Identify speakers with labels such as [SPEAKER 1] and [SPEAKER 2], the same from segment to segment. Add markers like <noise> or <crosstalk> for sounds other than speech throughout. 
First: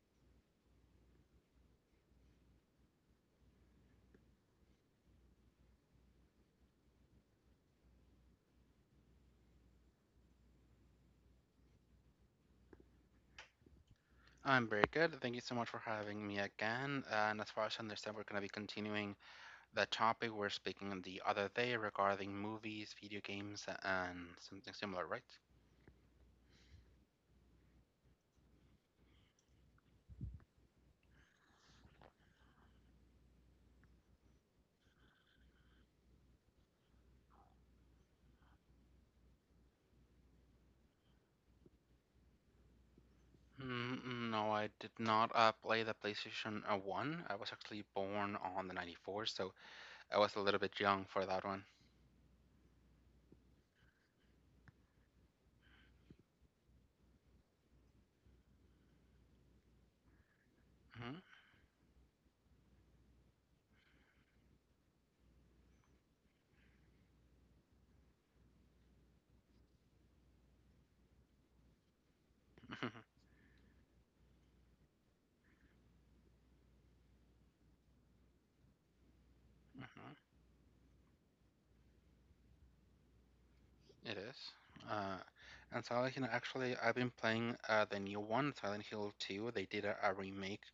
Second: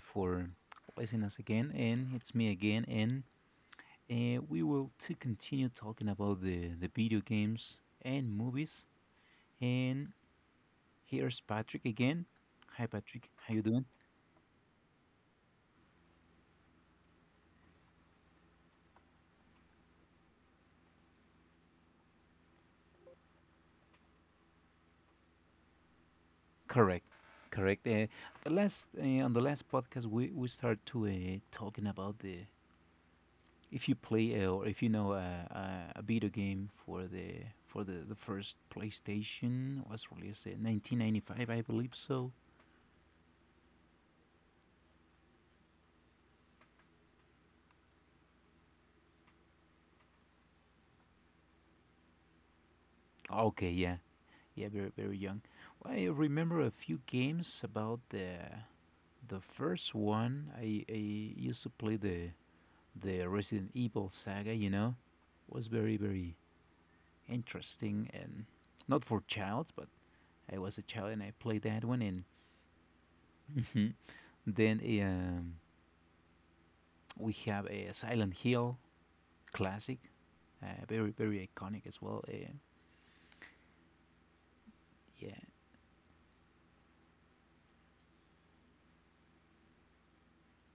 [SPEAKER 1] for listening us again, and it's me again, and we will to continue talking about the video games and movies. And here's Patrick again. Hi, Patrick. How you doing?
[SPEAKER 2] I'm very good. Thank you so much for having me again. And as far as I understand, we're going to be continuing the topic we were speaking the other day regarding movies, video games, and something similar, right?
[SPEAKER 1] Correct, correct. The last on the last podcast, we start to talking about the if you play or if you know a video game for the for the first PlayStation was released in 1995, I believe so.
[SPEAKER 2] No, I did not play the PlayStation 1. I was actually born on the 94, so I was a little bit young for that one.
[SPEAKER 1] Okay, yeah. Yeah, very very young. Well, I remember a few games about the first one. I
[SPEAKER 2] Hmm
[SPEAKER 1] I used to play the Resident Evil saga. You know, was very very interesting and not for child, but I was a child and I played that one. And <laughs> Mhm. Then we have a Silent Hill classic,
[SPEAKER 2] <laughs>
[SPEAKER 1] very very iconic as well.
[SPEAKER 2] It is. Uh,
[SPEAKER 1] Yeah,
[SPEAKER 2] and Silent Hill, actually, I've been playing the new one, Silent Hill 2. They did a remake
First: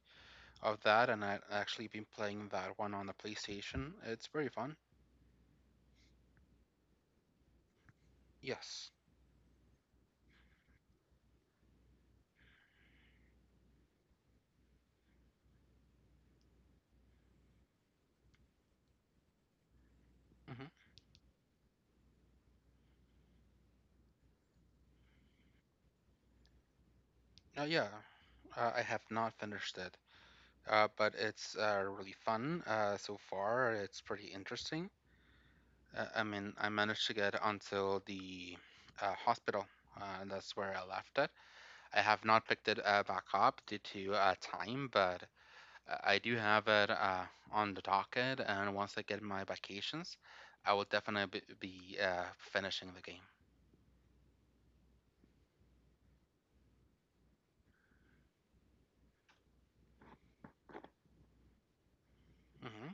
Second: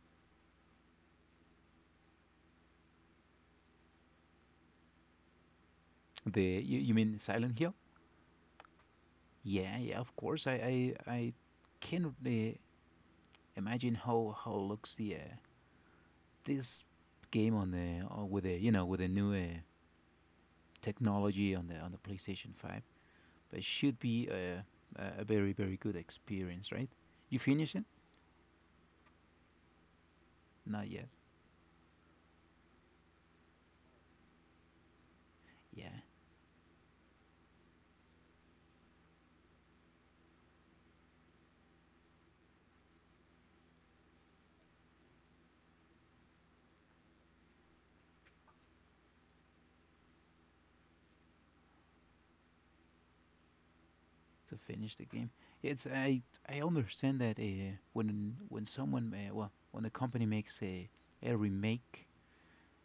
[SPEAKER 2] of that, and I actually been playing that one on the PlayStation. It's very fun.
[SPEAKER 1] the you, you mean Silent Hill?
[SPEAKER 2] Yes.
[SPEAKER 1] Yeah, yeah, of course. I can imagine how looks the this game on the or with the you know with the new
[SPEAKER 2] hmm
[SPEAKER 1] technology on the PlayStation Five. But it should be a very very good experience, right? You finish
[SPEAKER 2] Yeah,
[SPEAKER 1] it?
[SPEAKER 2] I have not finished it,
[SPEAKER 1] Not yet.
[SPEAKER 2] but it's really fun so far. It's pretty interesting.
[SPEAKER 1] Yeah,
[SPEAKER 2] I mean, I managed to get until the hospital. And that's where I left it. I have not picked it back up due to time, but I do have it on the docket. And once I get my vacations, I will definitely be finishing the game.
[SPEAKER 1] to finish the game. It's I understand that when someone well when the company makes a remake,
[SPEAKER 2] Mm-hmm.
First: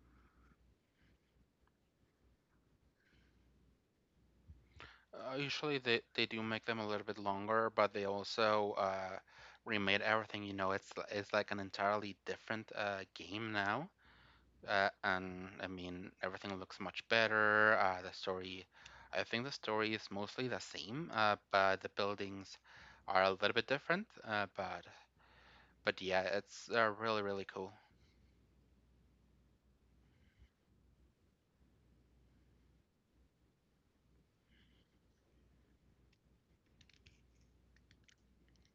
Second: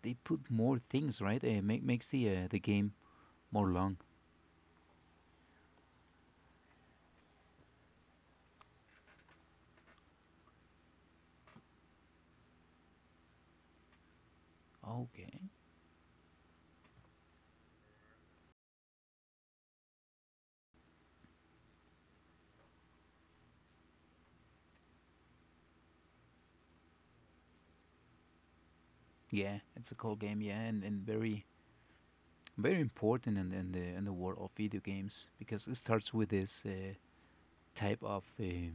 [SPEAKER 1] they put more things, right? Make makes the game more long.
[SPEAKER 2] Usually they do make them a little bit longer, but they also remade everything. You know, it's like an entirely different game now,
[SPEAKER 1] Okay.
[SPEAKER 2] and I mean everything looks much better. The story, I think the story is mostly the same, but the buildings are a little bit different. But yeah, it's really really cool
[SPEAKER 1] Yeah, it's a cool game. Yeah, and very very important in the world of video games because it starts with this type of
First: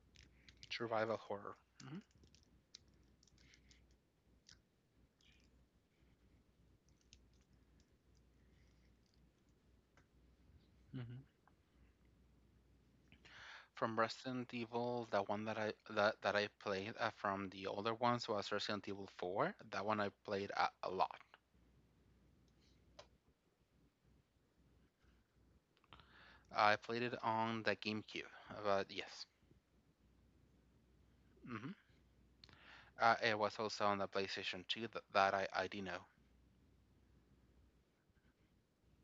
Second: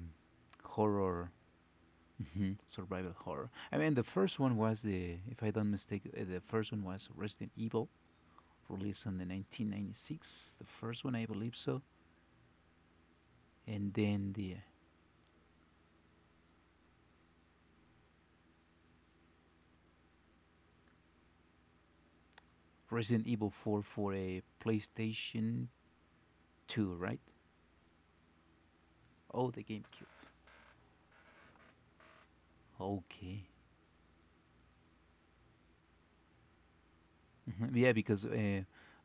[SPEAKER 2] survival
[SPEAKER 1] horror,
[SPEAKER 2] horror. Mhm.
[SPEAKER 1] mhm, survival horror. I mean, the first one was the, if I don't mistake, the first one was Resident Evil, released in the 1996. The first one, I believe so, and
[SPEAKER 2] From
[SPEAKER 1] then
[SPEAKER 2] Resident
[SPEAKER 1] the
[SPEAKER 2] Evil, the one that that I played from the older ones was Resident Evil 4. That one I played a lot.
[SPEAKER 1] Resident Evil 4 for a PlayStation
[SPEAKER 2] I
[SPEAKER 1] 2,
[SPEAKER 2] played
[SPEAKER 1] right?
[SPEAKER 2] it on the GameCube, but yes.
[SPEAKER 1] Oh, the GameCube.
[SPEAKER 2] hmm it
[SPEAKER 1] Okay.
[SPEAKER 2] was also on the PlayStation 2 that, that I do know.
[SPEAKER 1] Mhm. Yeah, because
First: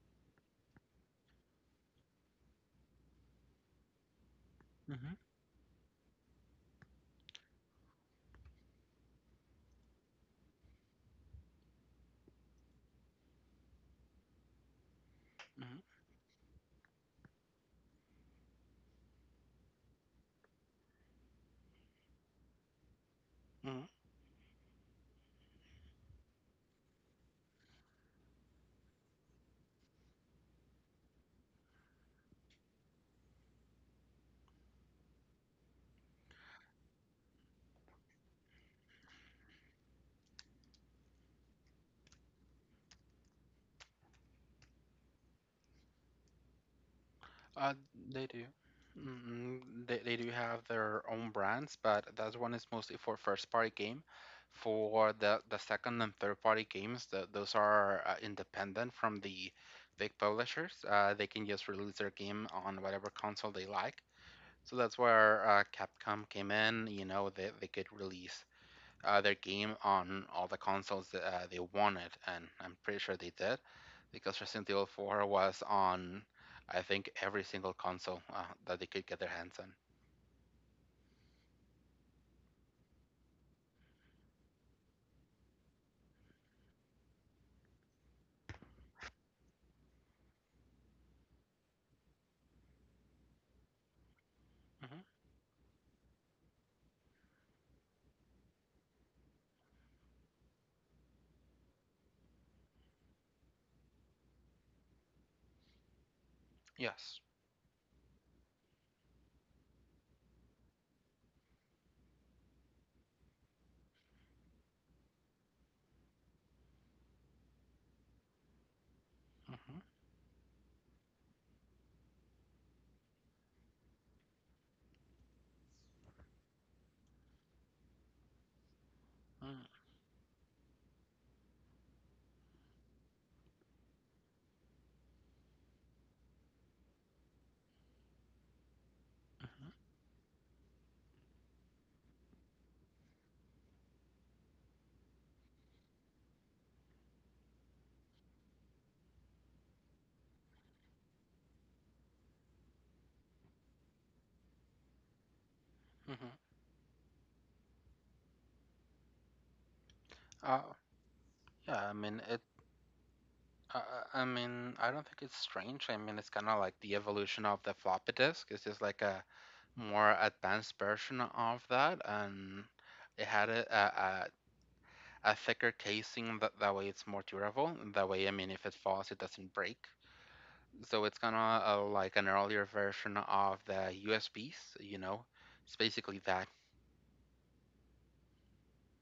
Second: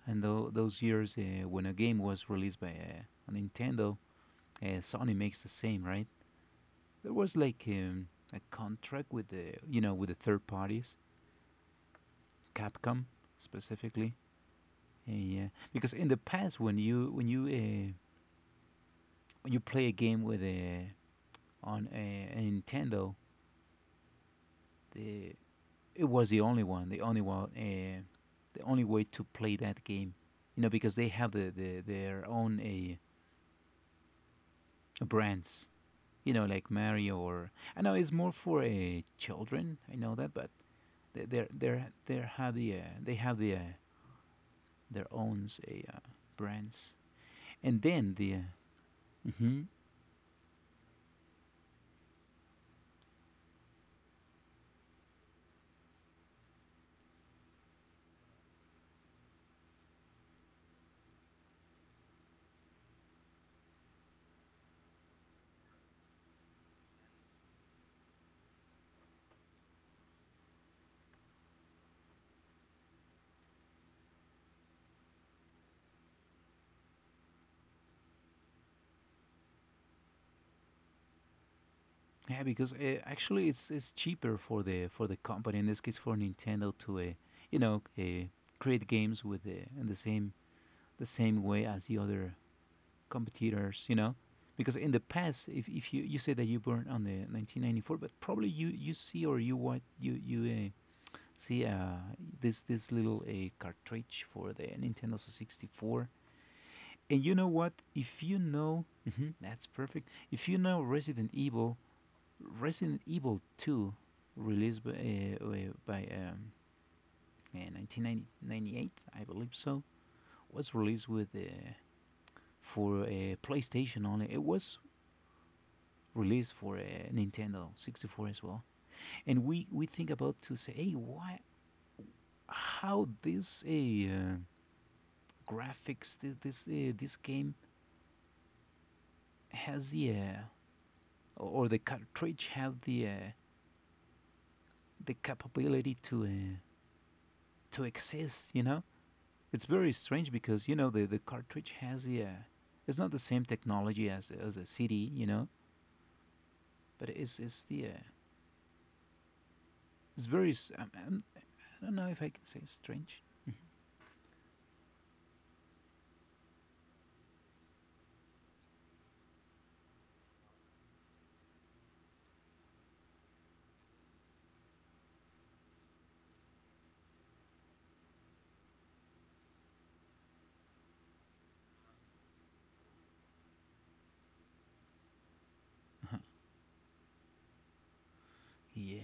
[SPEAKER 1] in tho- those years when a game was released by Nintendo,
[SPEAKER 2] Hmm
[SPEAKER 1] Sony makes the same, right? There was like a contract with the you know with the third parties, Capcom specifically. Yeah, because in the past when you when you when you play a game with a on a, a Nintendo,
[SPEAKER 2] hmm
[SPEAKER 1] the, it was the only one, the only one, the only way to play that game. You know, because they have the their own brands. You know, like Mario or I know it's more for children. I know that, but they have they have the their own say, brands,
[SPEAKER 2] Uh,
[SPEAKER 1] and then
[SPEAKER 2] they
[SPEAKER 1] the
[SPEAKER 2] do. mm
[SPEAKER 1] mhm.
[SPEAKER 2] they do have their own brands, but that one is mostly for first party game. For the second and third party games, those are independent from the big publishers. They can just release their game on whatever console they like. So that's where Capcom came in. You know, they could release their game on all the consoles that they wanted, and I'm pretty sure they did, because Resident Evil 4 was on, I think, every single console that they could get their hands on.
[SPEAKER 1] Yeah because actually it's cheaper for the company in this case for Nintendo to you know create games with the in the same way as the other competitors you know because in
[SPEAKER 2] Hmm
[SPEAKER 1] the past if you you say that you born on the 1994 but probably you you see or you what you see this this little a cartridge for the Nintendo 64.
[SPEAKER 2] Yes.
[SPEAKER 1] And you know what? If you know, mhm, that's perfect. If you know Resident Evil, Resident Evil 2, released by 1998, I believe
[SPEAKER 2] Mm-hmm.
[SPEAKER 1] so, was released with for PlayStation only. It was released for Nintendo 64 as well. And we think about to say, hey, why, how this graphics, thi- this this game
[SPEAKER 2] Mm-hmm.
[SPEAKER 1] has the or the cartridge have the capability to exist. You know, it's very strange because you know the cartridge has the it's not the same technology as a CD. You know,
[SPEAKER 2] Mm-hmm.
[SPEAKER 1] but it's the it's very
[SPEAKER 2] Uh,
[SPEAKER 1] um, um, I
[SPEAKER 2] yeah, I
[SPEAKER 1] don't know if
[SPEAKER 2] mean
[SPEAKER 1] I
[SPEAKER 2] it.
[SPEAKER 1] can say strange.
[SPEAKER 2] Uh, I mean, I don't think it's strange. I mean, it's kind of like the evolution of the floppy disk. It's just like a more advanced version of that, and it had a thicker casing that, that way it's more durable. That way, I mean, if it falls, it doesn't break, so it's kind of like an earlier version of the USBs, you know. It's basically that.
[SPEAKER 1] Yeah,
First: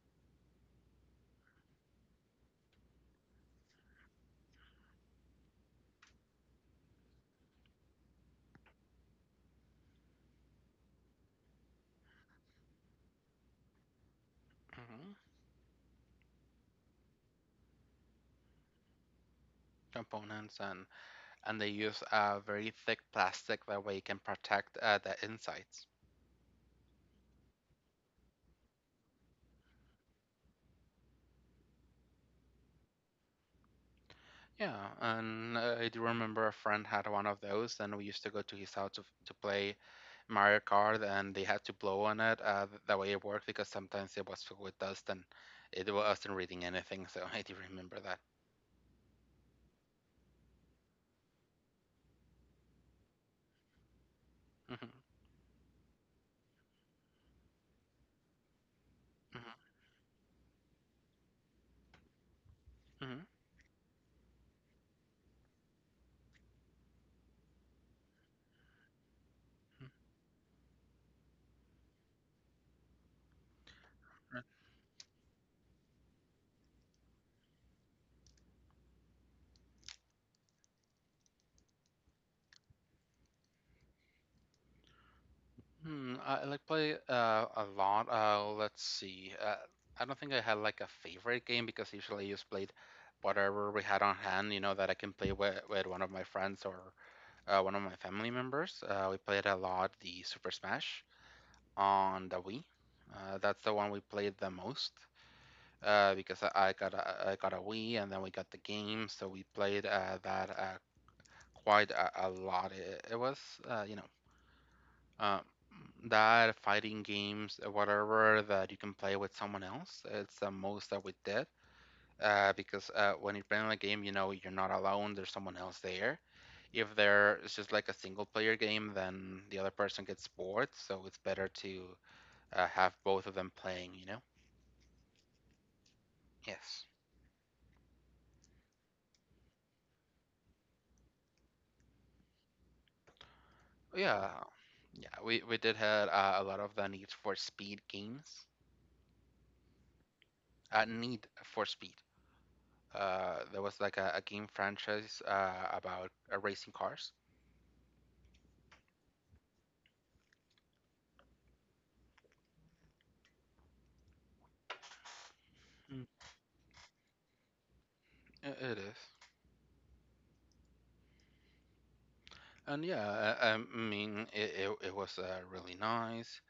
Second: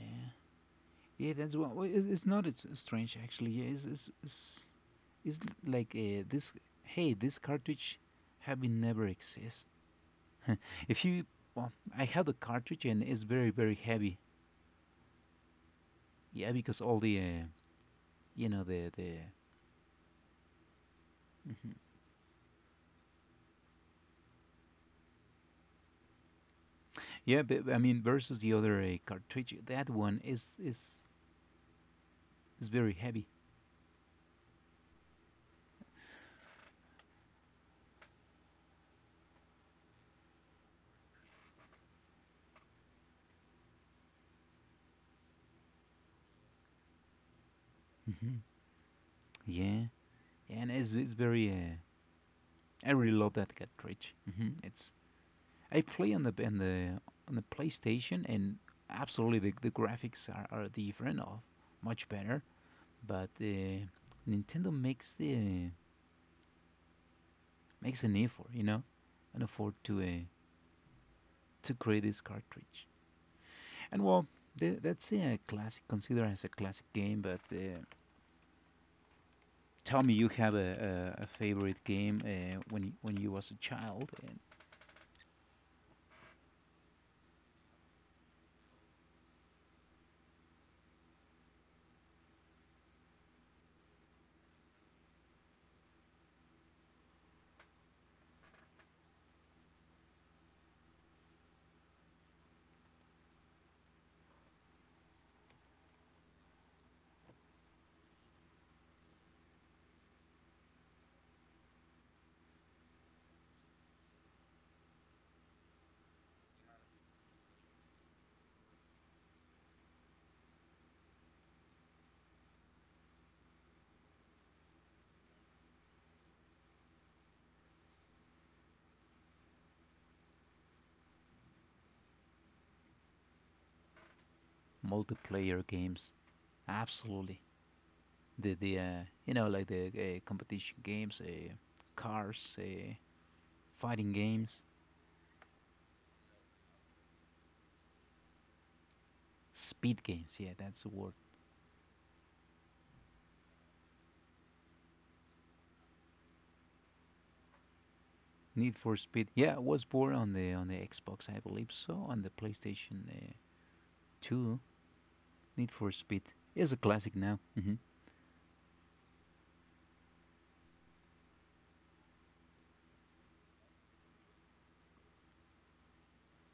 [SPEAKER 1] yeah, that's what well, it's not. It's strange actually. Yeah, it's like this. Hey, this cartridge have been never exist. If you well, I have the cartridge and it's very very heavy.
[SPEAKER 2] Mhm.
[SPEAKER 1] Yeah, because all the you know the
[SPEAKER 2] Components and they use a very thick plastic that way it can protect the insides.
[SPEAKER 1] yeah, but I mean, versus the other cartridge, that one is very heavy.
[SPEAKER 2] Yeah, and I do remember a friend had one of those, and we used to go to his house to, to play Mario Kart, and they had to blow on it. That way it worked because sometimes it was filled with dust and it wasn't reading anything, so <laughs> I do remember that.
[SPEAKER 1] Hmm. Yeah, yeah, and it's very. I really love that cartridge. Hmm.
[SPEAKER 2] Hmm
[SPEAKER 1] It's I play on the on the on the PlayStation, and absolutely
[SPEAKER 2] hmm
[SPEAKER 1] the graphics are different, of much better. But
[SPEAKER 2] hmm
[SPEAKER 1] Nintendo makes the makes an effort, you know, an effort to create this cartridge. And well, th- that's a classic, considered as a classic game, but. Tell me you have a favorite game when you was a child and
[SPEAKER 2] Hmm, I like play a lot. Let's see. I don't think I had like a favorite game because usually I just played whatever we had on hand, you know, that I can play with one of my friends or one of my family members. We played a lot the Super Smash on the Wii. That's the one we played the most because I got a Wii and then we got the game, so we played that quite a lot. It was you know uh, that fighting games whatever that you can play with someone else. It's the most that we did because when you're playing a game, you know you're not alone. There's someone else there. If there is just like a single player game, then the other person gets bored. So it's better to have both of them playing. You know.
[SPEAKER 1] multiplayer games
[SPEAKER 2] Yes.
[SPEAKER 1] absolutely the you know like the competition games cars fighting
[SPEAKER 2] Yeah.
[SPEAKER 1] games
[SPEAKER 2] Yeah. We did had a lot of the Need for Speed games.
[SPEAKER 1] speed games yeah that's the word
[SPEAKER 2] Need for Speed. There was like a game franchise about racing cars.
[SPEAKER 1] need for speed yeah it was born on the Xbox I believe so on the PlayStation 2 need for
[SPEAKER 2] Mm,
[SPEAKER 1] speed is a classic now hmm
[SPEAKER 2] It is. And yeah, I mean, it was really nice.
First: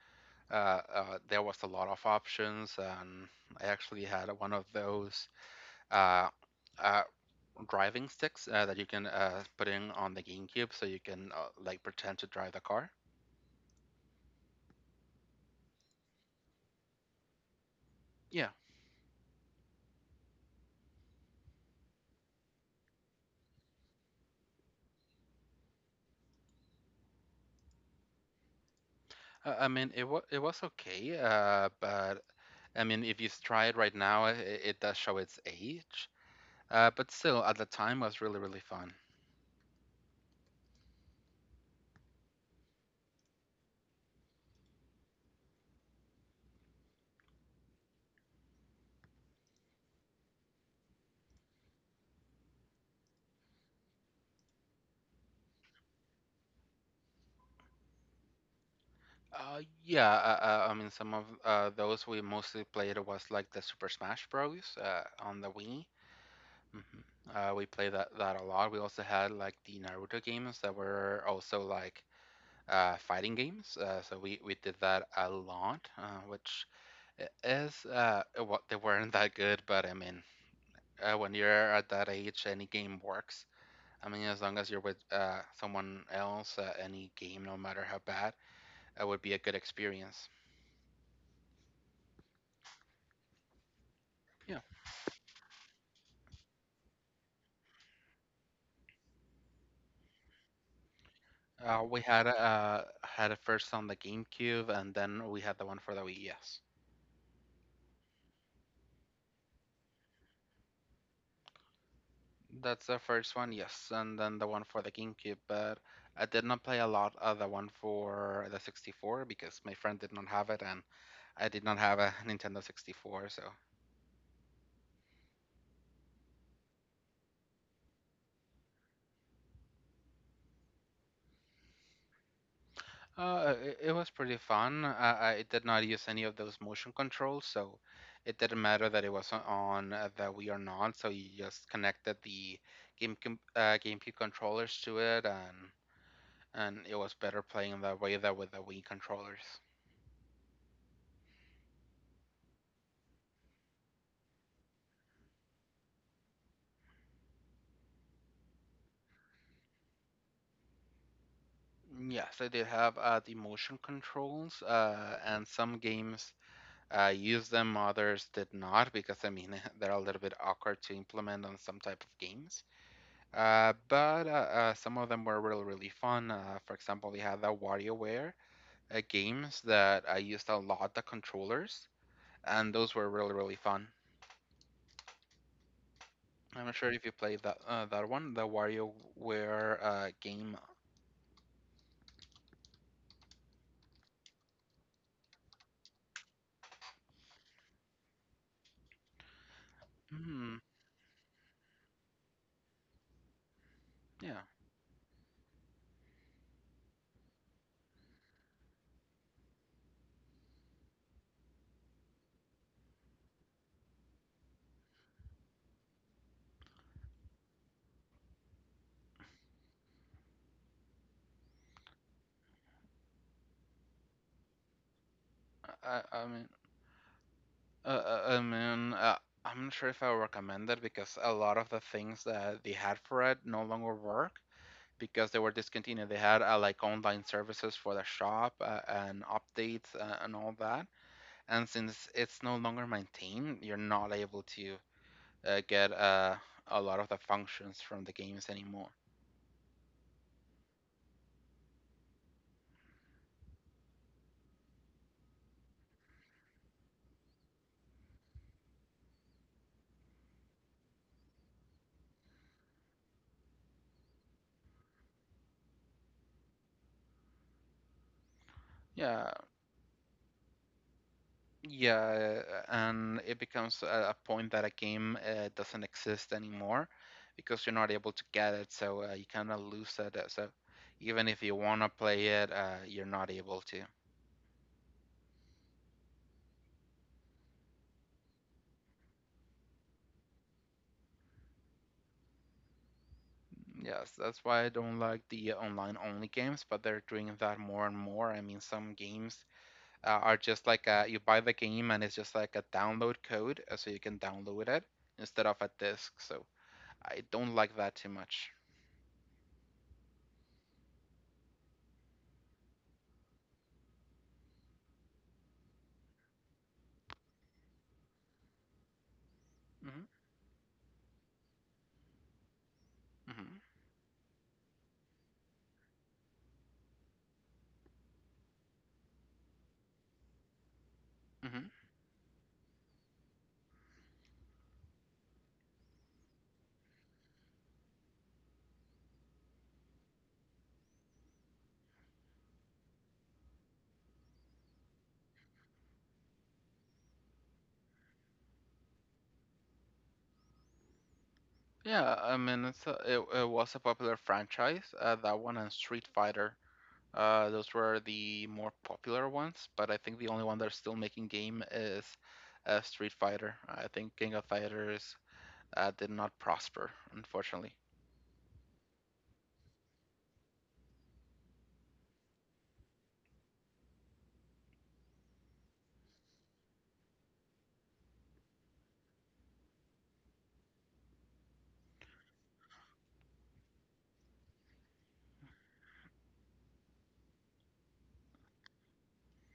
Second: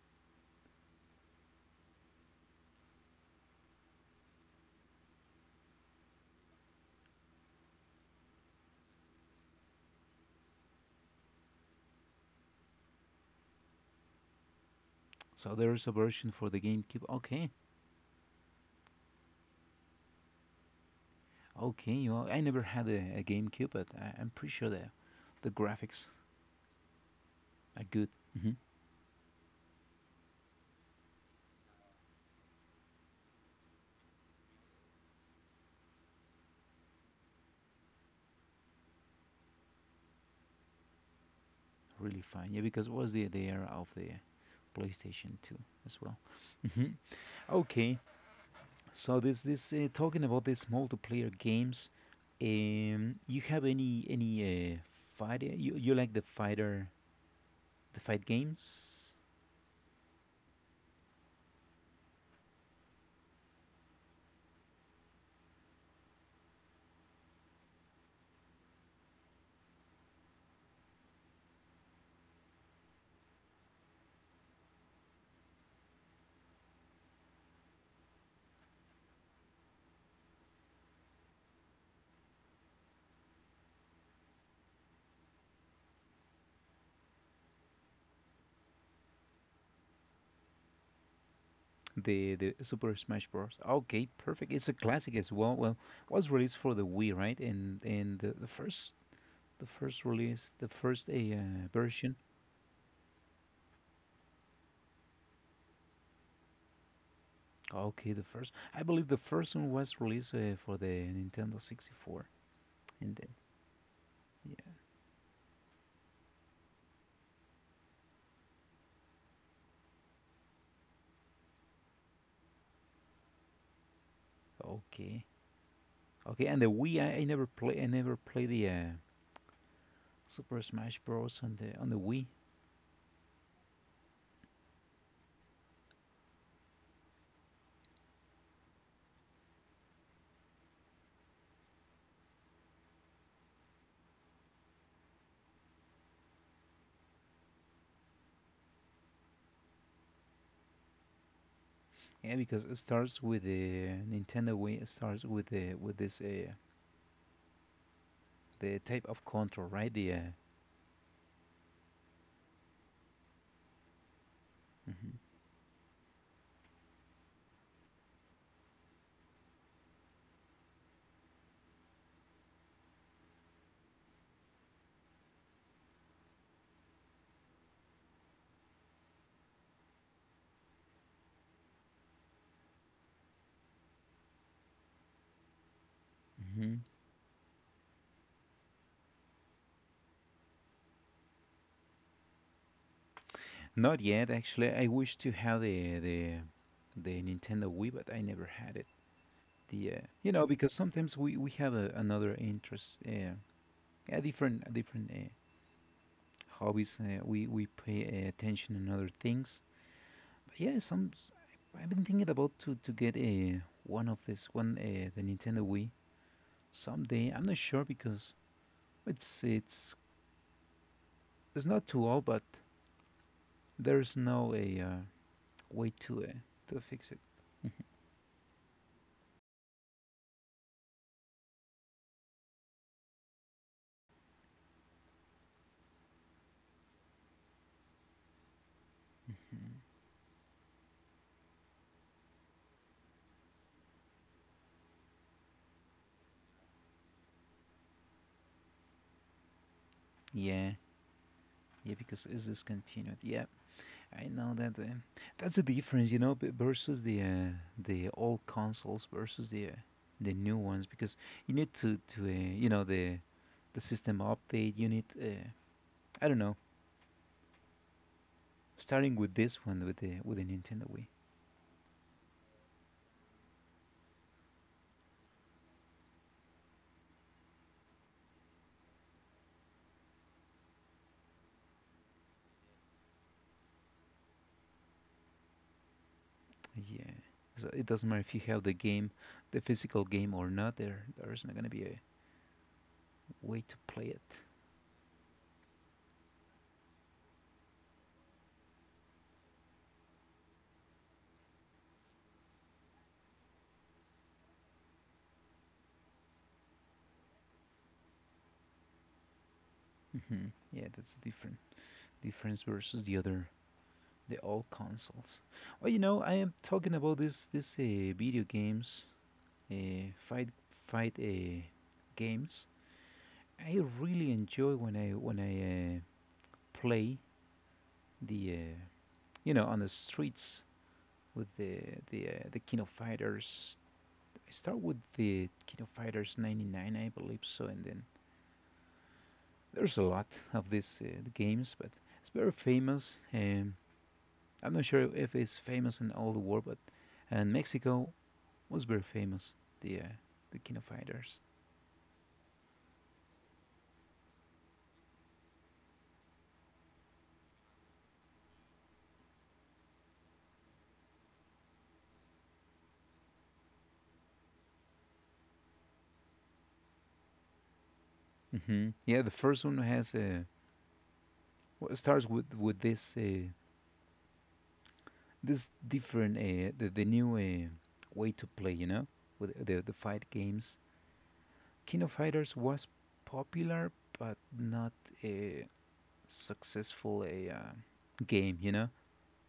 [SPEAKER 2] There was a lot of options, and I actually had one of those uh, uh, driving sticks that you can put in on the GameCube, so you can like pretend to drive the car.
[SPEAKER 1] so there's a version for the GameCube okay.
[SPEAKER 2] Yeah,
[SPEAKER 1] Okay, you know, I never had a GameCube, but I, I'm pretty sure the graphics are good, hmm
[SPEAKER 2] I mean it was okay, but I mean if you try it right now, it does show its age. But still, at the time, was really really fun.
[SPEAKER 1] really fine. Yeah, because it was the era of the PlayStation Two as well. Hmm. Okay, so this talking about these multiplayer games, you have any uh, fighter? You like the fighter the fight games?
[SPEAKER 2] Yeah, I mean, some of those we mostly played was like the Super Smash Bros. On the Wii. Mhm. We played that a lot. We also had like the Naruto games that were also like fighting games. So we did that a lot, which is what they weren't that good, but I mean, when you're at that age, any game works. I mean, as long as you're with someone else, any game, no matter how bad, it would be a good experience.
[SPEAKER 1] The Super Smash Bros. Okay, perfect.
[SPEAKER 2] Yeah.
[SPEAKER 1] It's a classic as well. Well, was released for the Wii, right? And the first the first release, the first a
[SPEAKER 2] We
[SPEAKER 1] version.
[SPEAKER 2] had it first on the GameCube, and then we had the one for the Wii. Yes.
[SPEAKER 1] Okay, the first. I believe the first one was released for the Nintendo 64,
[SPEAKER 2] That's the
[SPEAKER 1] and
[SPEAKER 2] first
[SPEAKER 1] then
[SPEAKER 2] one, yes, and then the one
[SPEAKER 1] yeah,
[SPEAKER 2] for the GameCube. But I did not play a lot of the one for the 64 because my friend did not have it, and I did not have a <laughs> Nintendo 64. So
[SPEAKER 1] okay, okay. And the Wii, I never play. I never play the Super Smash Bros. On the Wii.
[SPEAKER 2] it was pretty fun. I did not use any of those motion controls, so it didn't matter that it was on the Wii or not. So you just connected the GameCube controllers to it, and it was better playing that way than with the Wii controllers.
[SPEAKER 1] Yeah, because it starts with the Nintendo Wii. It starts with the with this the type of control, right? The
[SPEAKER 2] Yes, I did have the motion controls,
[SPEAKER 1] mhm,
[SPEAKER 2] and some games use them, others did not, because I mean <laughs> they're a little bit awkward to implement on some type of games. But some of them were really, really fun. For example, we had the WarioWare games that I used a lot the controllers, and those were really, really fun. I'm not
[SPEAKER 1] mhm.
[SPEAKER 2] sure if you played that that one, the WarioWare game.
[SPEAKER 1] Not yet, actually. I wish to have the eh, the Nintendo Wii, but I never had it. Yeah, you know,
[SPEAKER 2] Hmm,
[SPEAKER 1] because sometimes we have a, another interest,
[SPEAKER 2] yeah,
[SPEAKER 1] a different hobbies. We pay attention on other things. But yeah, some s- I've been thinking about to get a one of this one the Nintendo Wii someday. I'm not sure because it's it's it's not too old, but there's no a way
[SPEAKER 2] I, I I mean.
[SPEAKER 1] to fix it.
[SPEAKER 2] I mean, I'm not sure if I would recommend it because a lot of the things that they had for it no longer work because they were discontinued. They had like online services for the shop and updates and all that. And since it's no longer maintained, you're not able to get a lot of the functions from the games anymore.
[SPEAKER 1] Yeah, yeah, because it's discontinued. Yeah, I know that that's the difference, you know, b- versus the old consoles versus the new ones because you need to you know the system update. You need I don't know, starting
[SPEAKER 2] Yeah,
[SPEAKER 1] with this one with the Nintendo Wii.
[SPEAKER 2] Yeah, and it becomes a point that a game doesn't exist anymore because you're not able to get it, so you kind of lose it. So even if you want to play it, you're not able to.
[SPEAKER 1] Yeah, so it doesn't matter if you have the game, the physical game or not. There there's not gonna be a way to
[SPEAKER 2] Yes,
[SPEAKER 1] play
[SPEAKER 2] that's
[SPEAKER 1] it.
[SPEAKER 2] why I don't like the online only games, but they're doing that more and more. I mean, some games are just like you buy the game and it's just like a download code, so you can download it instead of a disc. So I don't like that too much.
[SPEAKER 1] Hmm. Yeah, that's the different difference versus the other the old consoles. Well, you know, I am talking about this this video games,
[SPEAKER 2] Hmm
[SPEAKER 1] uh, fight fight games.
[SPEAKER 2] hmm
[SPEAKER 1] I really enjoy when I play the you know on the streets with
[SPEAKER 2] hmm
[SPEAKER 1] the King of Fighters. I start with the King of Fighters '99, I believe so, and then there's a lot of these games, but it's very famous. I'm not sure if it's famous in all the world, but and Mexico was very famous. The uh, the King of Fighters.
[SPEAKER 2] Yeah, I mean, it's it was a popular franchise. That one and Street Fighter. Those were the more popular ones, but I think the only one that's still making game is Street Fighter. I think King of Fighters did not prosper, unfortunately.
[SPEAKER 1] Hmm. Yeah, the first one has well, it starts with this this different the new way to play. You know, with the fight games. King of Fighters was popular, but not a successful a game. You know,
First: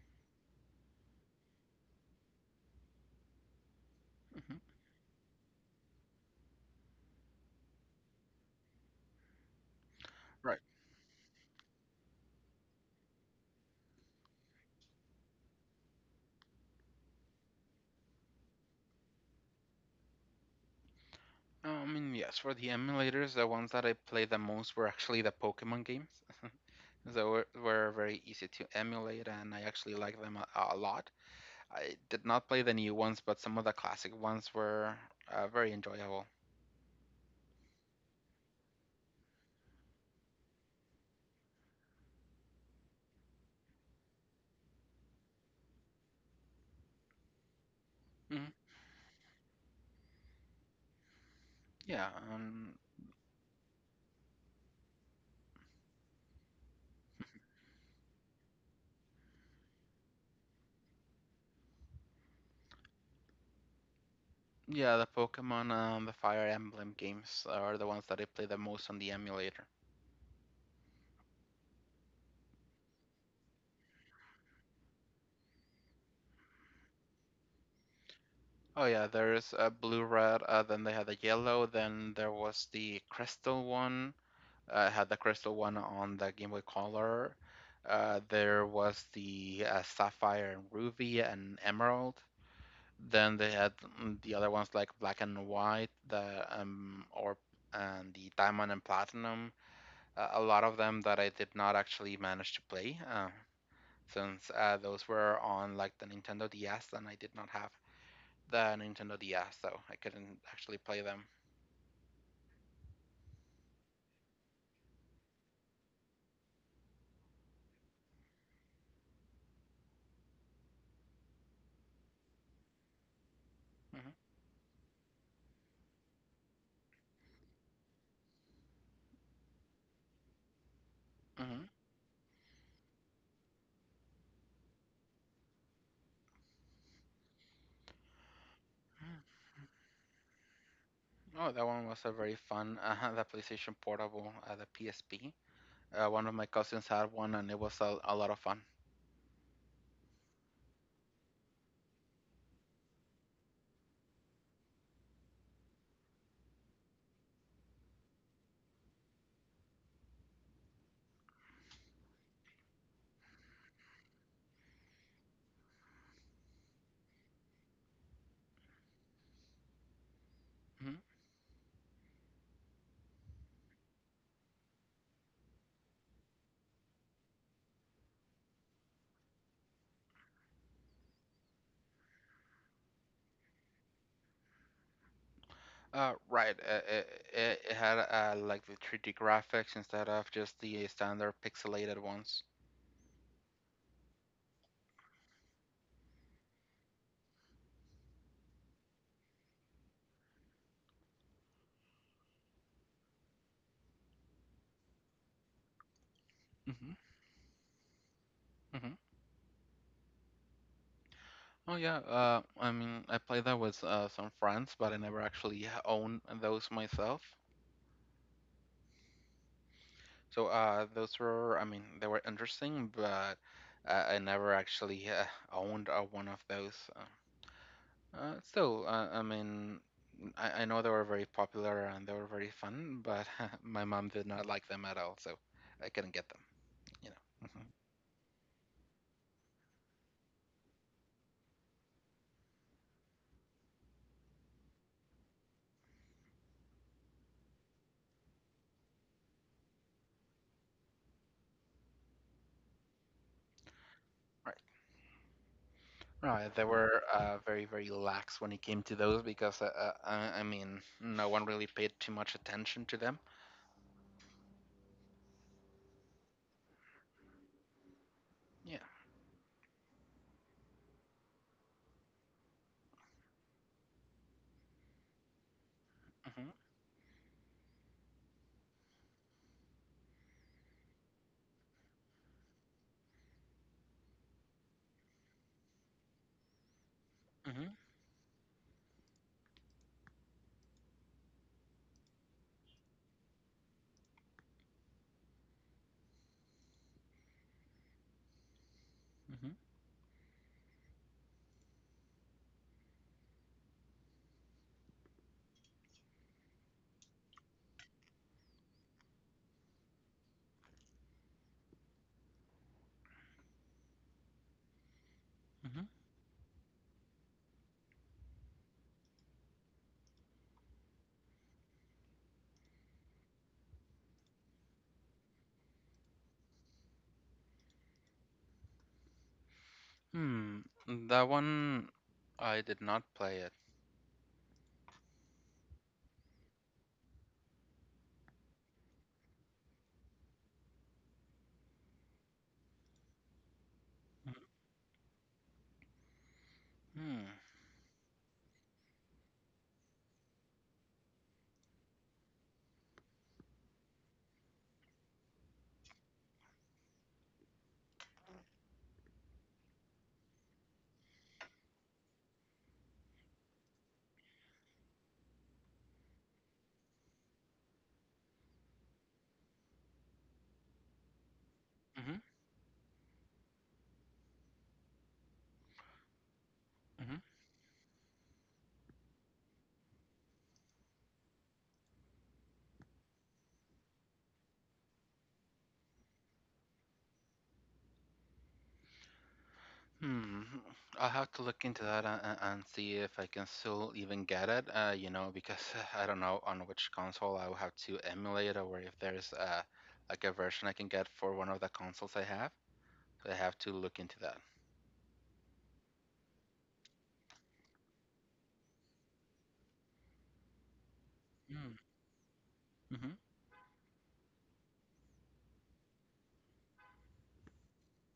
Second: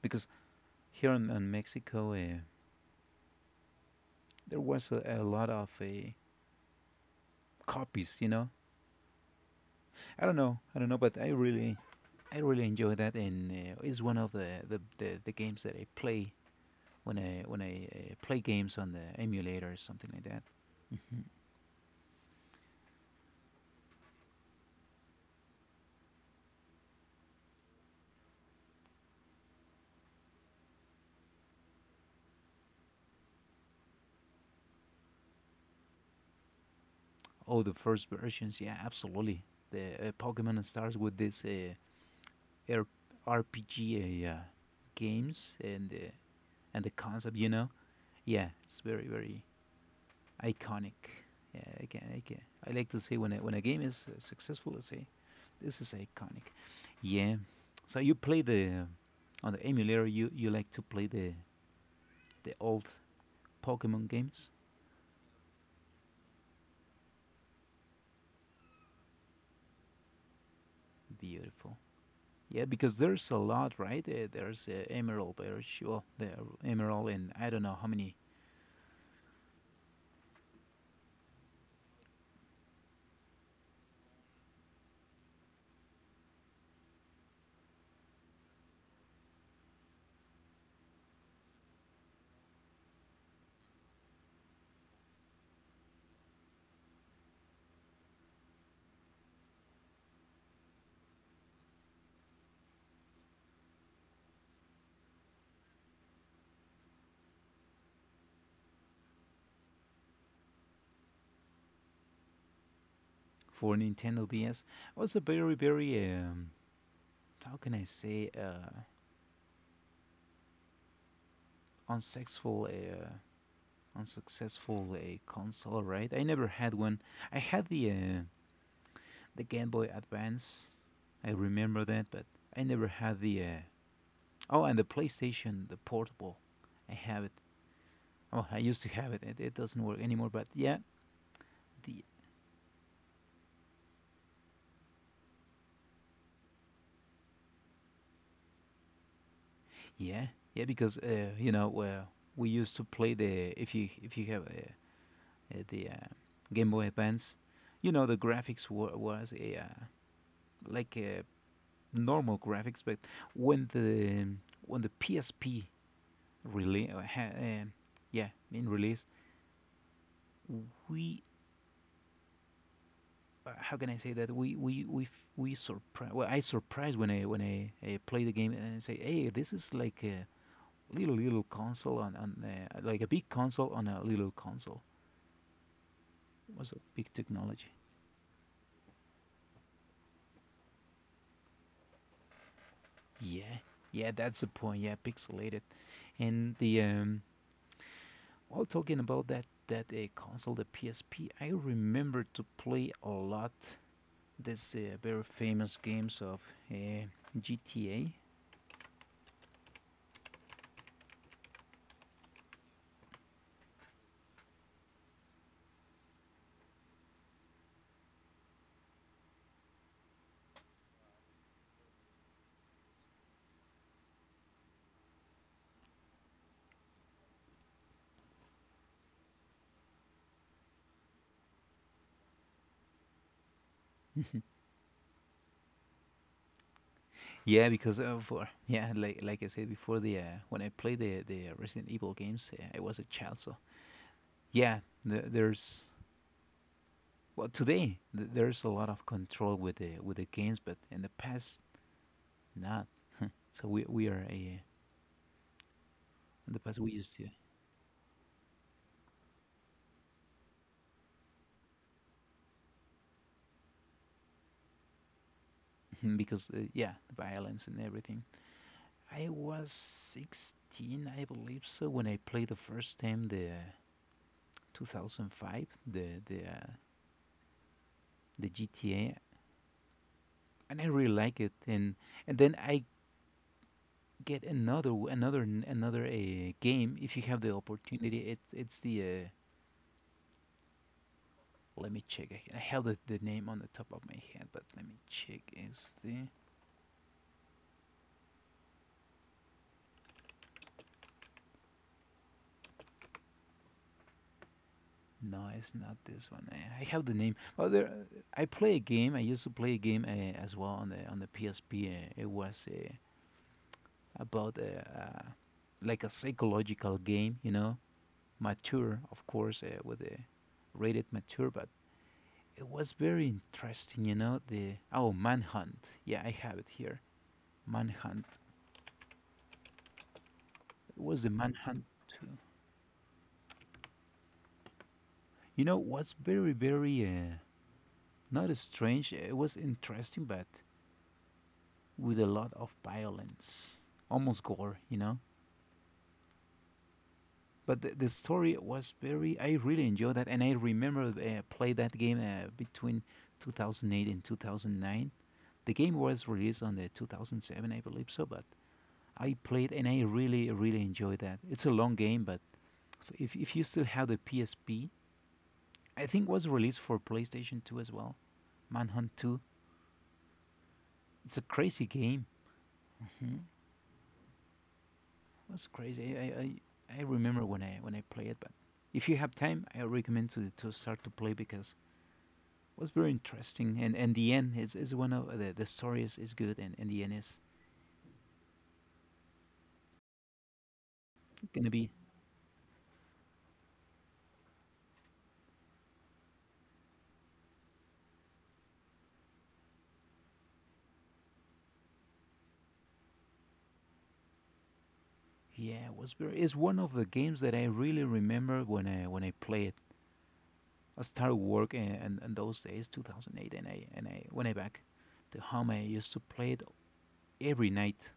[SPEAKER 1] because here in Mexico, there
[SPEAKER 2] Hmm
[SPEAKER 1] was a lot of copies. You know, I don't know,
[SPEAKER 2] Right.
[SPEAKER 1] I don't know, but I really enjoy that, and it's one of the games that I play when I play games on the emulator or something like that.
[SPEAKER 2] I mean, yes, for the emulators, the ones that I played the most were actually the Pokemon games. <laughs> They were very easy to emulate, and I actually like them a lot. I did not play the new ones, but some of the classic ones were very enjoyable.
[SPEAKER 1] Oh, the first versions, yeah, absolutely. The Pokemon starts with this R- RPG games and the concept, you know. Yeah,
[SPEAKER 2] Hmm
[SPEAKER 1] it's very very iconic. Yeah, I can,
[SPEAKER 2] Yeah,
[SPEAKER 1] I can. I
[SPEAKER 2] um,
[SPEAKER 1] like to say when a game is successful, I say this is iconic. Yeah. So you play the on the emulator. You like to play the old Pokemon games.
[SPEAKER 2] yeah, the Pokemon, the Fire Emblem games are the ones that I play the most on the emulator.
[SPEAKER 1] Beautiful. Yeah, because there's a lot, right? There's Emerald, there's sure, there Emerald, and I don't know how many
[SPEAKER 2] Oh yeah, there's blue, red, then they had the yellow, then there was the crystal one. Had the crystal one on the Game Boy Color. There was the sapphire and ruby and emerald. Then they had the other ones like Black and White, the or and the Diamond and Platinum. A lot of them that I did not actually manage to play, since those were on like the Nintendo DS, and I did not have the Nintendo DS, so I couldn't actually play them.
[SPEAKER 1] for Nintendo DS. Was a very, very how can I say, unsuccessful,
[SPEAKER 2] Hmm.
[SPEAKER 1] unsuccessful console, right? I never had one. I had the Game Boy Advance. I
[SPEAKER 2] Hmm.
[SPEAKER 1] remember that, but I never had the. Oh, and the PlayStation, the portable. I have it. Oh, I used to have it. It doesn't work anymore, but yeah,
[SPEAKER 2] Oh, that one was
[SPEAKER 1] the
[SPEAKER 2] a very fun. <laughs> The PlayStation Portable, the PSP. One of my cousins had one, and it was a lot of fun.
[SPEAKER 1] Yeah, yeah, because you know we used to play the if you have the Game Boy Advance, you know the was a like a normal graphics, but when the when the PSP release, yeah, in release,
[SPEAKER 2] Mm-hmm.
[SPEAKER 1] we how can I say that we surprised. Well, I surprised when I play the game and say, hey, this is like a little console on like a big console on a little console.
[SPEAKER 2] Right.
[SPEAKER 1] Was it
[SPEAKER 2] Uh,
[SPEAKER 1] big
[SPEAKER 2] it, it,
[SPEAKER 1] technology?
[SPEAKER 2] it had like the 3D graphics instead of just the standard pixelated ones.
[SPEAKER 1] Yeah, yeah, that's the point. Yeah, pixelated. And the while talking about that console, the PSP, I remember to play a lot this very famous games of
[SPEAKER 2] Hmm.
[SPEAKER 1] uh, GTA.
[SPEAKER 2] Hmm. Oh yeah. I mean, I played that with some friends, but I never actually owned those myself. So those were, I mean, they were interesting, but I never actually owned one of those. Still, I mean, I know they were very popular and they were very fun, but <laughs> my mom did not like them at all, so I couldn't get them. Hmm.
[SPEAKER 1] Yeah, because of <laughs> yeah, like I said before, the when I played the Resident Evil games, I was a child, so yeah, there's well today there's a lot of control with the games, but in the past not. So we are a
[SPEAKER 2] Right.
[SPEAKER 1] the
[SPEAKER 2] Right. They
[SPEAKER 1] past we
[SPEAKER 2] were
[SPEAKER 1] used to
[SPEAKER 2] very, very lax when it came to those because, I mean, no one really paid too much attention to them.
[SPEAKER 1] <laughs> because yeah the violence and everything
[SPEAKER 2] Yeah.
[SPEAKER 1] I was 16, I believe so, when I played the first time the 2005,
[SPEAKER 2] Mm-hmm.
[SPEAKER 1] the GTA. And I really like it, and then I get another w- another n- another game. If you have the
[SPEAKER 2] Mm-hmm.
[SPEAKER 1] opportunity, it, it's the let me check, I have the name on the top of my head, but let me check, is the no, it's not this one. I have the name. Well, there, I used to play a game as well on the PSP. It was about
[SPEAKER 2] Mm-hmm.
[SPEAKER 1] like a psychological game, you know, mature, of course, with a rated mature, but it was very interesting, you know. The oh, Manhunt. Yeah, I have it here. Manhunt.
[SPEAKER 2] Hmm.
[SPEAKER 1] It
[SPEAKER 2] Hmm.
[SPEAKER 1] was the
[SPEAKER 2] That
[SPEAKER 1] Manhunt
[SPEAKER 2] one,
[SPEAKER 1] too.
[SPEAKER 2] I did not play it.
[SPEAKER 1] You know what's very very not strange. It was interesting, but with a lot of violence, almost gore, you know.
[SPEAKER 2] Hmm.
[SPEAKER 1] But the story was very. I really enjoyed that, and I remember I played that game between 2008 and 2009. The game was released on the 2007, I believe so, but I played and I really, really enjoyed that. It's a long game, but if you still have the PSP, I think it was released for PlayStation 2 as well. Manhunt 2. It's a crazy
[SPEAKER 2] Mm-hmm.
[SPEAKER 1] game. That's crazy. I
[SPEAKER 2] Mm-hmm.
[SPEAKER 1] remember when I play it. But if you have time, I recommend to start to play because it was very interesting, and the end is one the story is good, and the end is
[SPEAKER 2] Hmm. I'll have to look
[SPEAKER 1] gonna
[SPEAKER 2] into
[SPEAKER 1] be
[SPEAKER 2] that and see if I can still even get it. You know, because <laughs> <sighs> I don't know on which console I will have to emulate, or if there's like a version I can get for one of the consoles I have. I have to look into that.
[SPEAKER 1] yeah, it was very is one of the games that I really remember when I play it. I started work,
[SPEAKER 2] Mm-hmm.
[SPEAKER 1] and those days, 2008, and I when I back to home I used to play it every night.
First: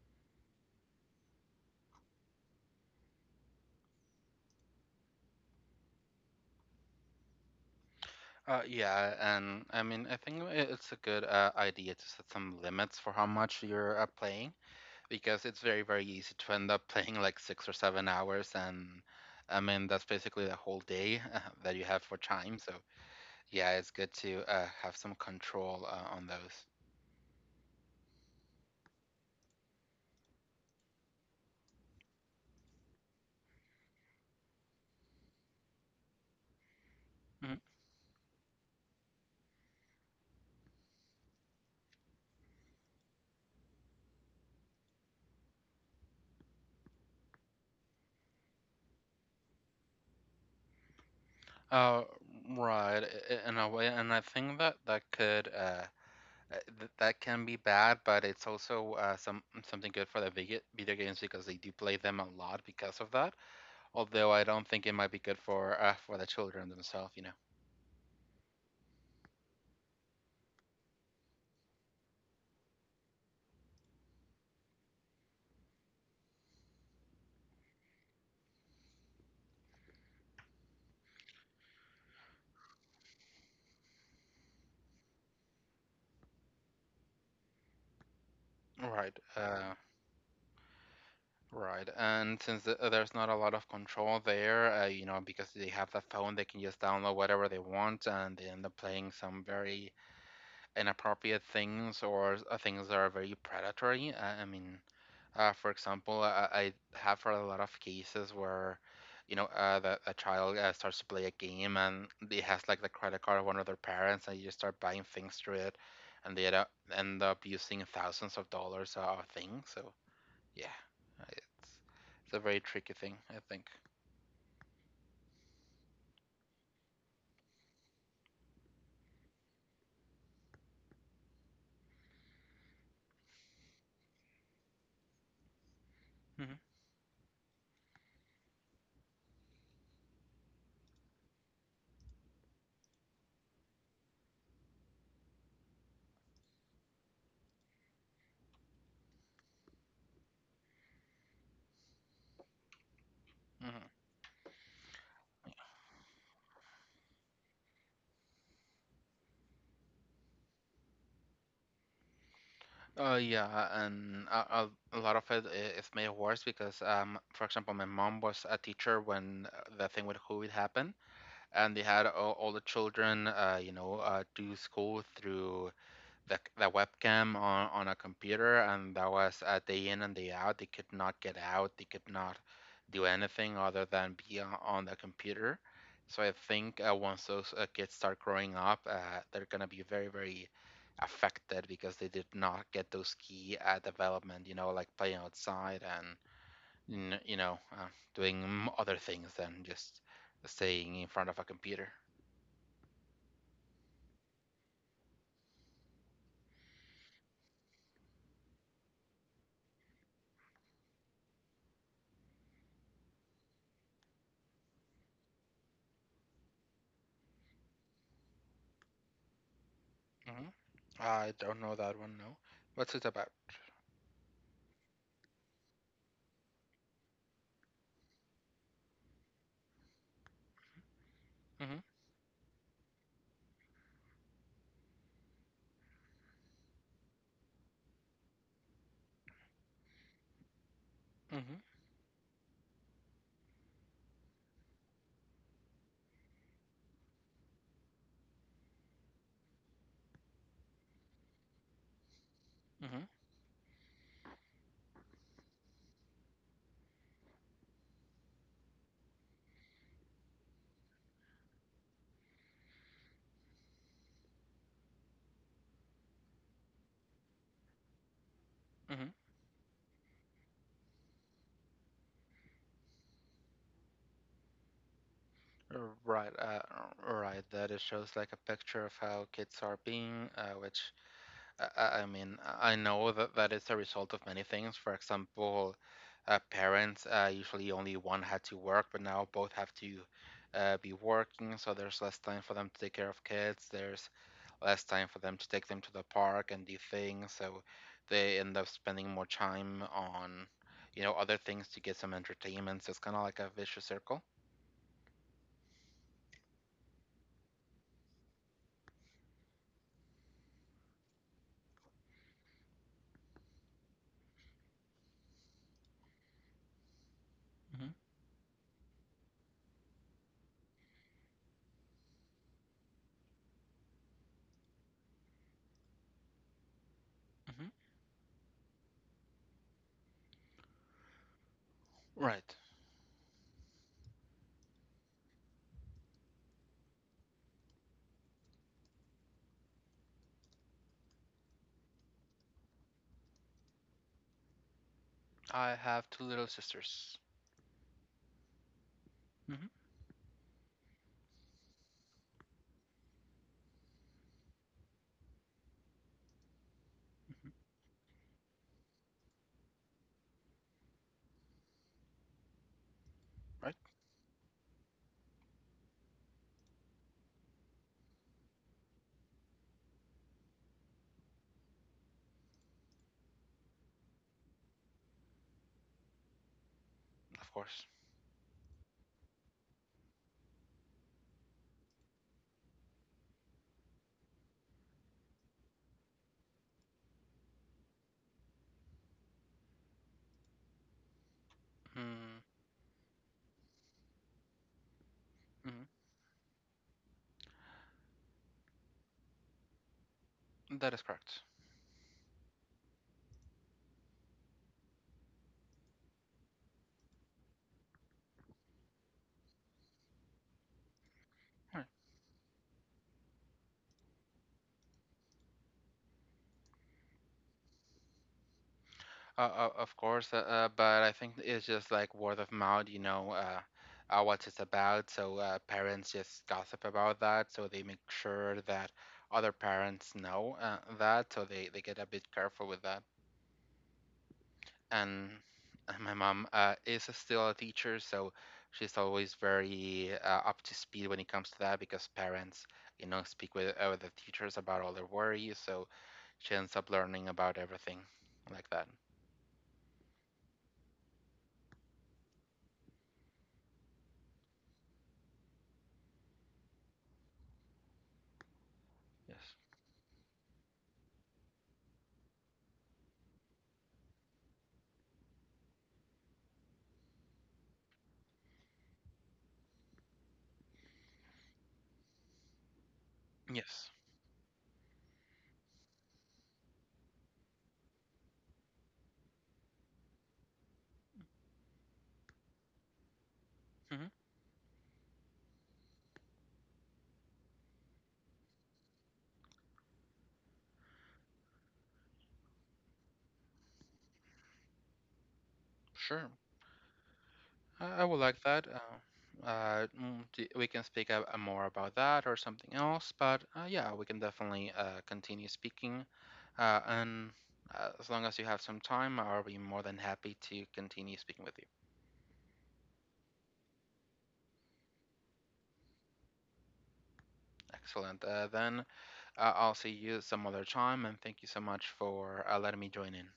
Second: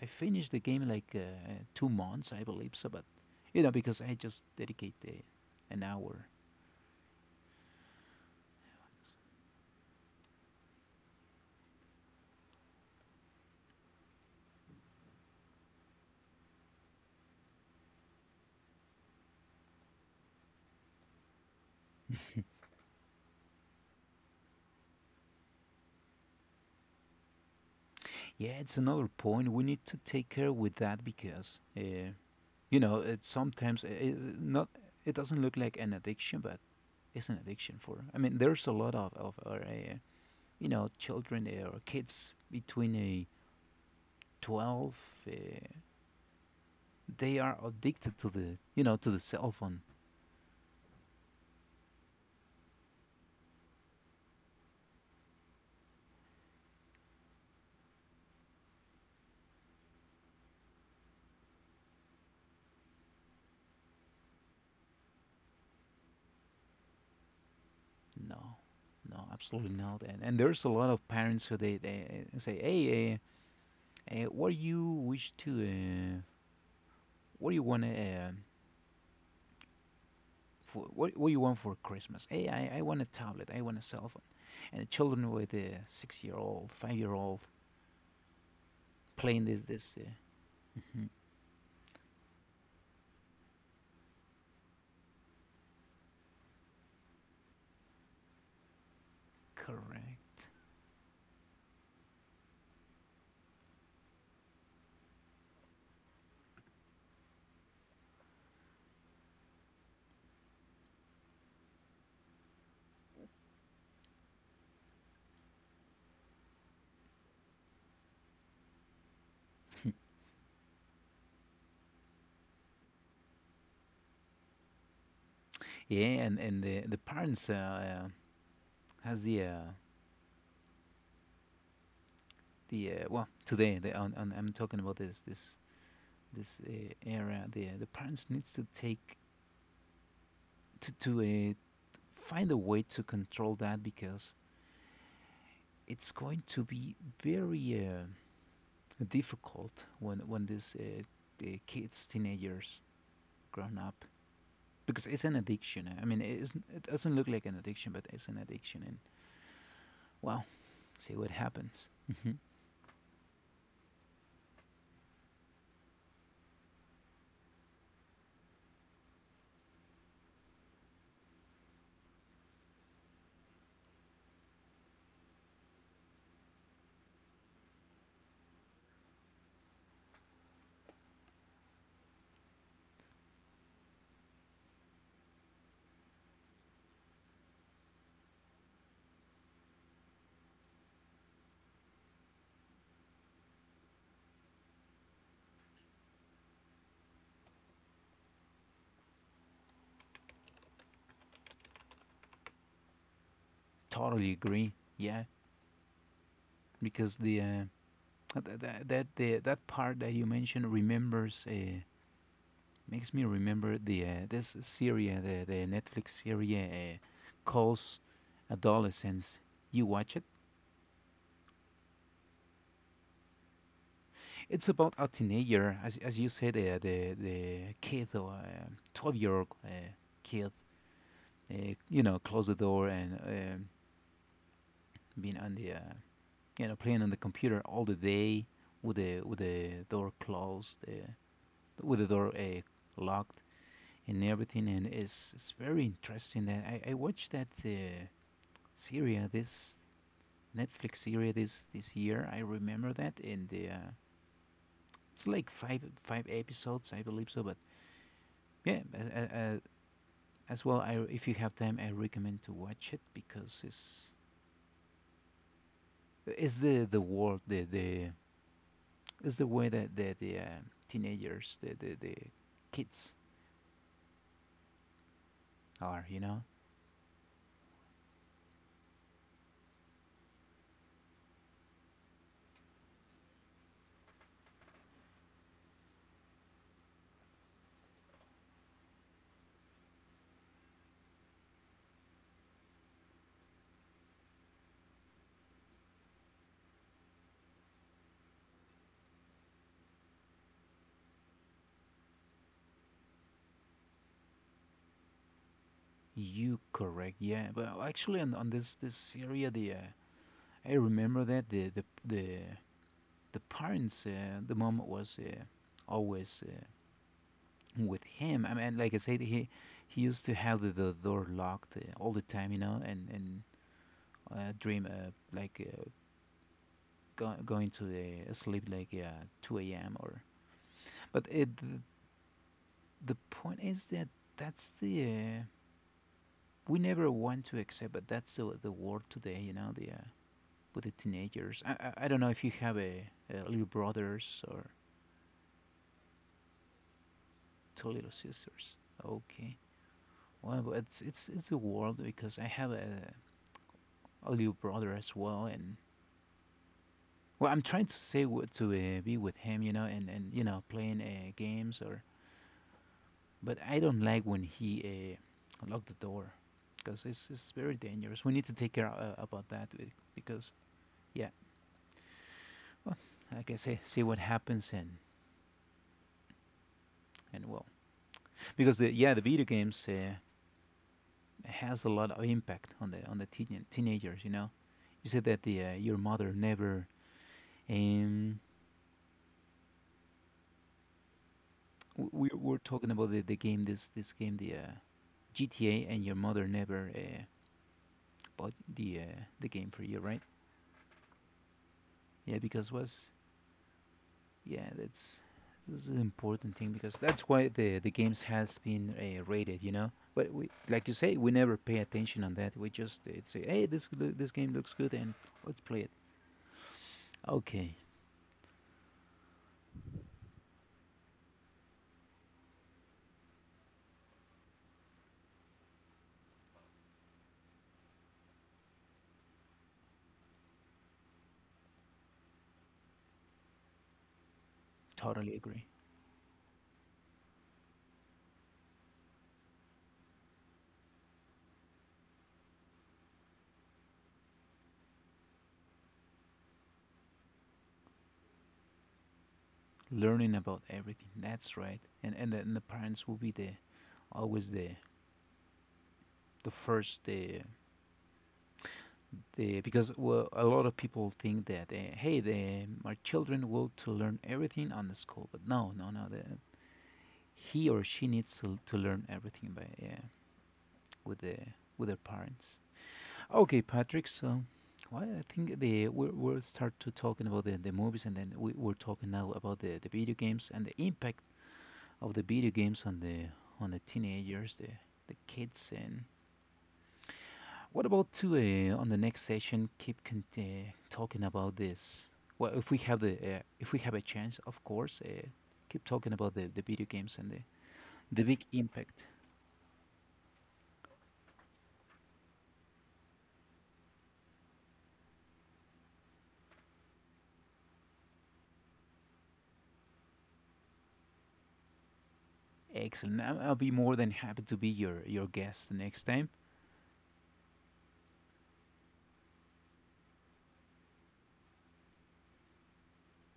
[SPEAKER 1] I finished the game in like 2 months, I believe so. But you know, because I just dedicate an hour.
[SPEAKER 2] Yeah, and I mean, I think it's a good idea to set some limits for how much you're playing because it's very, very easy to end up <laughs> playing like 6 or 7 hours, and I mean, that's basically the whole day <laughs> that you have for time. So, yeah, it's good to have some control on those.
[SPEAKER 1] Yeah, it's another point. We need to take care with that because you know it sometimes it, not it doesn't look like an addiction, but it's an
[SPEAKER 2] Hmm.
[SPEAKER 1] addiction for. I mean, there's a lot of you know children or kids between a 12. Uh, they are addicted to the you know to the cell phone.
[SPEAKER 2] Uh, right, in a way, and I think that that could that can be bad, but it's also something good for the video games because they do play them a lot because of that. Although I don't think it might be good for the children themselves, you know.
[SPEAKER 1] No, no, absolutely not. And there's a lot of parents who they say, "Hey, what do you wish to, what do you want for, what do you want for Christmas? Hey, I want a tablet. I want a cell phone." And the children with a 6 year old, 5 year old
[SPEAKER 2] Right.
[SPEAKER 1] playing this this. Uh, mhm,
[SPEAKER 2] Right. And since there's not a lot of control there, you know, because they have the phone, they can just download whatever they want, and they end up playing some very
[SPEAKER 1] Correct.
[SPEAKER 2] inappropriate things or things that are very predatory. I mean, for example, I have heard a lot of cases where, you know, that a child starts to play a game and they has like the credit card of one of their parents, and you just start buying things through it, and they end up using thousands of dollars of things. So yeah, uh, it's it's a very tricky thing, I think.
[SPEAKER 1] Yeah, and the parents has the well today the on, I'm talking about this this
[SPEAKER 2] Hmm.
[SPEAKER 1] this uh, era. The parents needs to take to find a way to control that because it's going to be very difficult when the kids, teenagers, grown
[SPEAKER 2] Hmm.
[SPEAKER 1] up, because it's an addiction. I mean, it, isn't, it doesn't look like an addiction, but it's an addiction, and well, see what happens. Hmm.
[SPEAKER 2] Yeah, and a lot of it is made worse because, for example, my mom was a teacher when the thing with COVID happened and they had all the children, you know, do school through the webcam on a computer, and that was day in and day out. They could not get out. They could not do anything other than be on the computer. So I think once those kids start growing up, they're gonna be very, very affected because they did not get those key development, you know, like playing outside and you know, doing other things than just staying in front of a computer.
[SPEAKER 1] Totally agree. Yeah, because the that that part that you mentioned remembers. Makes me remember the this series, the Netflix series calls Adolescence. You watch it.
[SPEAKER 2] Hmm. I don't know that one. No, what's it about?
[SPEAKER 1] It's about a teenager, as you said, the kid, or 12 year old kid,
[SPEAKER 2] Hmm.
[SPEAKER 1] you know, close the door and being on the you know playing on the computer all the day with the door closed,
[SPEAKER 2] Hmm.
[SPEAKER 1] with the door locked and everything, and it's very interesting. That I watched that series this Netflix series this this year. I remember
[SPEAKER 2] Hmm.
[SPEAKER 1] that in the it's like five episodes, I believe so. But yeah, as well, I if you have time, I recommend to watch it because it's the world the
[SPEAKER 2] Hmm.
[SPEAKER 1] it's the way that the teenagers the kids are. You
[SPEAKER 2] Right,
[SPEAKER 1] know,
[SPEAKER 2] right. That it shows like a picture of how kids are being, which I mean, I know that that is a result of many things. For example, parents usually only one had to work, but now both have to be working, so there's less time for them to take care of kids. There's less time for them to take them to the park and do things. So they end up spending more time on, you know, other things to get some entertainment. So it's kind of like a vicious circle.
[SPEAKER 1] you correct? Yeah, but actually on this this area the I remember that the parents the mom was always.
[SPEAKER 2] Hmm.
[SPEAKER 1] With him. I mean, like I said, he used to have the door locked all the time, you know, and dream like go,
[SPEAKER 2] Hmm.
[SPEAKER 1] going to the sleep like two a.m. or. But it,
[SPEAKER 2] Right.
[SPEAKER 1] the point is that that's the we never want to accept, but that's the world today, you know, the with the teenagers. I don't know if you have a little brothers or
[SPEAKER 2] I have two little sisters.
[SPEAKER 1] two little sisters. Okay.
[SPEAKER 2] Hmm.
[SPEAKER 1] Well, but it's it's the world because I have a little brother as well, and
[SPEAKER 2] Hmm.
[SPEAKER 1] well, I'm trying to say what to be with him, you know, and you know, playing games or. But
[SPEAKER 2] Right?
[SPEAKER 1] I don't like when he locked the door, because it's very dangerous. We need to take care about that because yeah, well, like I say, see what happens, and
[SPEAKER 2] Of
[SPEAKER 1] well,
[SPEAKER 2] course.
[SPEAKER 1] because the, yeah, the video games has a lot of impact on teenagers. You know, you said that the your mother never. Um, we
[SPEAKER 2] Mm-hmm.
[SPEAKER 1] we're talking about the game this this game the GTA and your mother never. Bought the game for you, right?
[SPEAKER 2] That is correct.
[SPEAKER 1] Yeah, because was yeah, that's this is an important thing because that's why the games has been rated, you know. But we, like you say, we never pay
[SPEAKER 2] All right.
[SPEAKER 1] attention on that. We just say, hey, this this game looks good, and let's play it. Okay,
[SPEAKER 2] Of course, but I think it's just like word of mouth, you know, what it's about. So parents just gossip about that, so they make sure that other parents know that, so they get a bit careful with that. And
[SPEAKER 1] totally agree.
[SPEAKER 2] my mom is still a teacher, so she's always very up to speed when it comes to that because parents, you know, speak with the teachers about all their worries, so she ends up learning about everything like that.
[SPEAKER 1] Learning about everything. That's right. And and the parents will be the always the first the because well, a lot of people think that hey, the, my children will to learn everything on the school, but no, no, no. The, he or she needs to learn everything by with the with their parents. Okay,
[SPEAKER 2] Yes.
[SPEAKER 1] Patrick. So, well, I think the we're, we'll start to talking about the movies, and then we, we're talking now about the video games and the impact of the video games on the
[SPEAKER 2] Yes.
[SPEAKER 1] teenagers, the kids, and what about today on the next session? Keep talking about this. Well, if we have the if we have a chance, of course, keep talking about
[SPEAKER 2] Sure,
[SPEAKER 1] the video games and
[SPEAKER 2] I
[SPEAKER 1] the
[SPEAKER 2] would
[SPEAKER 1] big
[SPEAKER 2] like that.
[SPEAKER 1] impact.
[SPEAKER 2] We can speak more about that or something else, but yeah, we can definitely continue speaking. And As long as you have some time, I'll be more than happy to continue speaking with you.
[SPEAKER 1] Excellent. I'll be more than happy to be your guest next time.
[SPEAKER 2] Excellent. Then I'll see you some other time, and thank you so much for letting me join in.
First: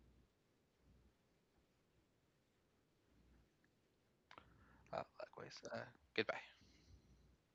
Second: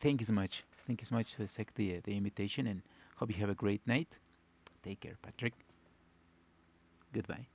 [SPEAKER 1] Thank you so much. Thank you so much to accept the invitation, and hope you have a great night. Take care, Patrick.
[SPEAKER 2] Likewise. Goodbye.
[SPEAKER 1] Goodbye.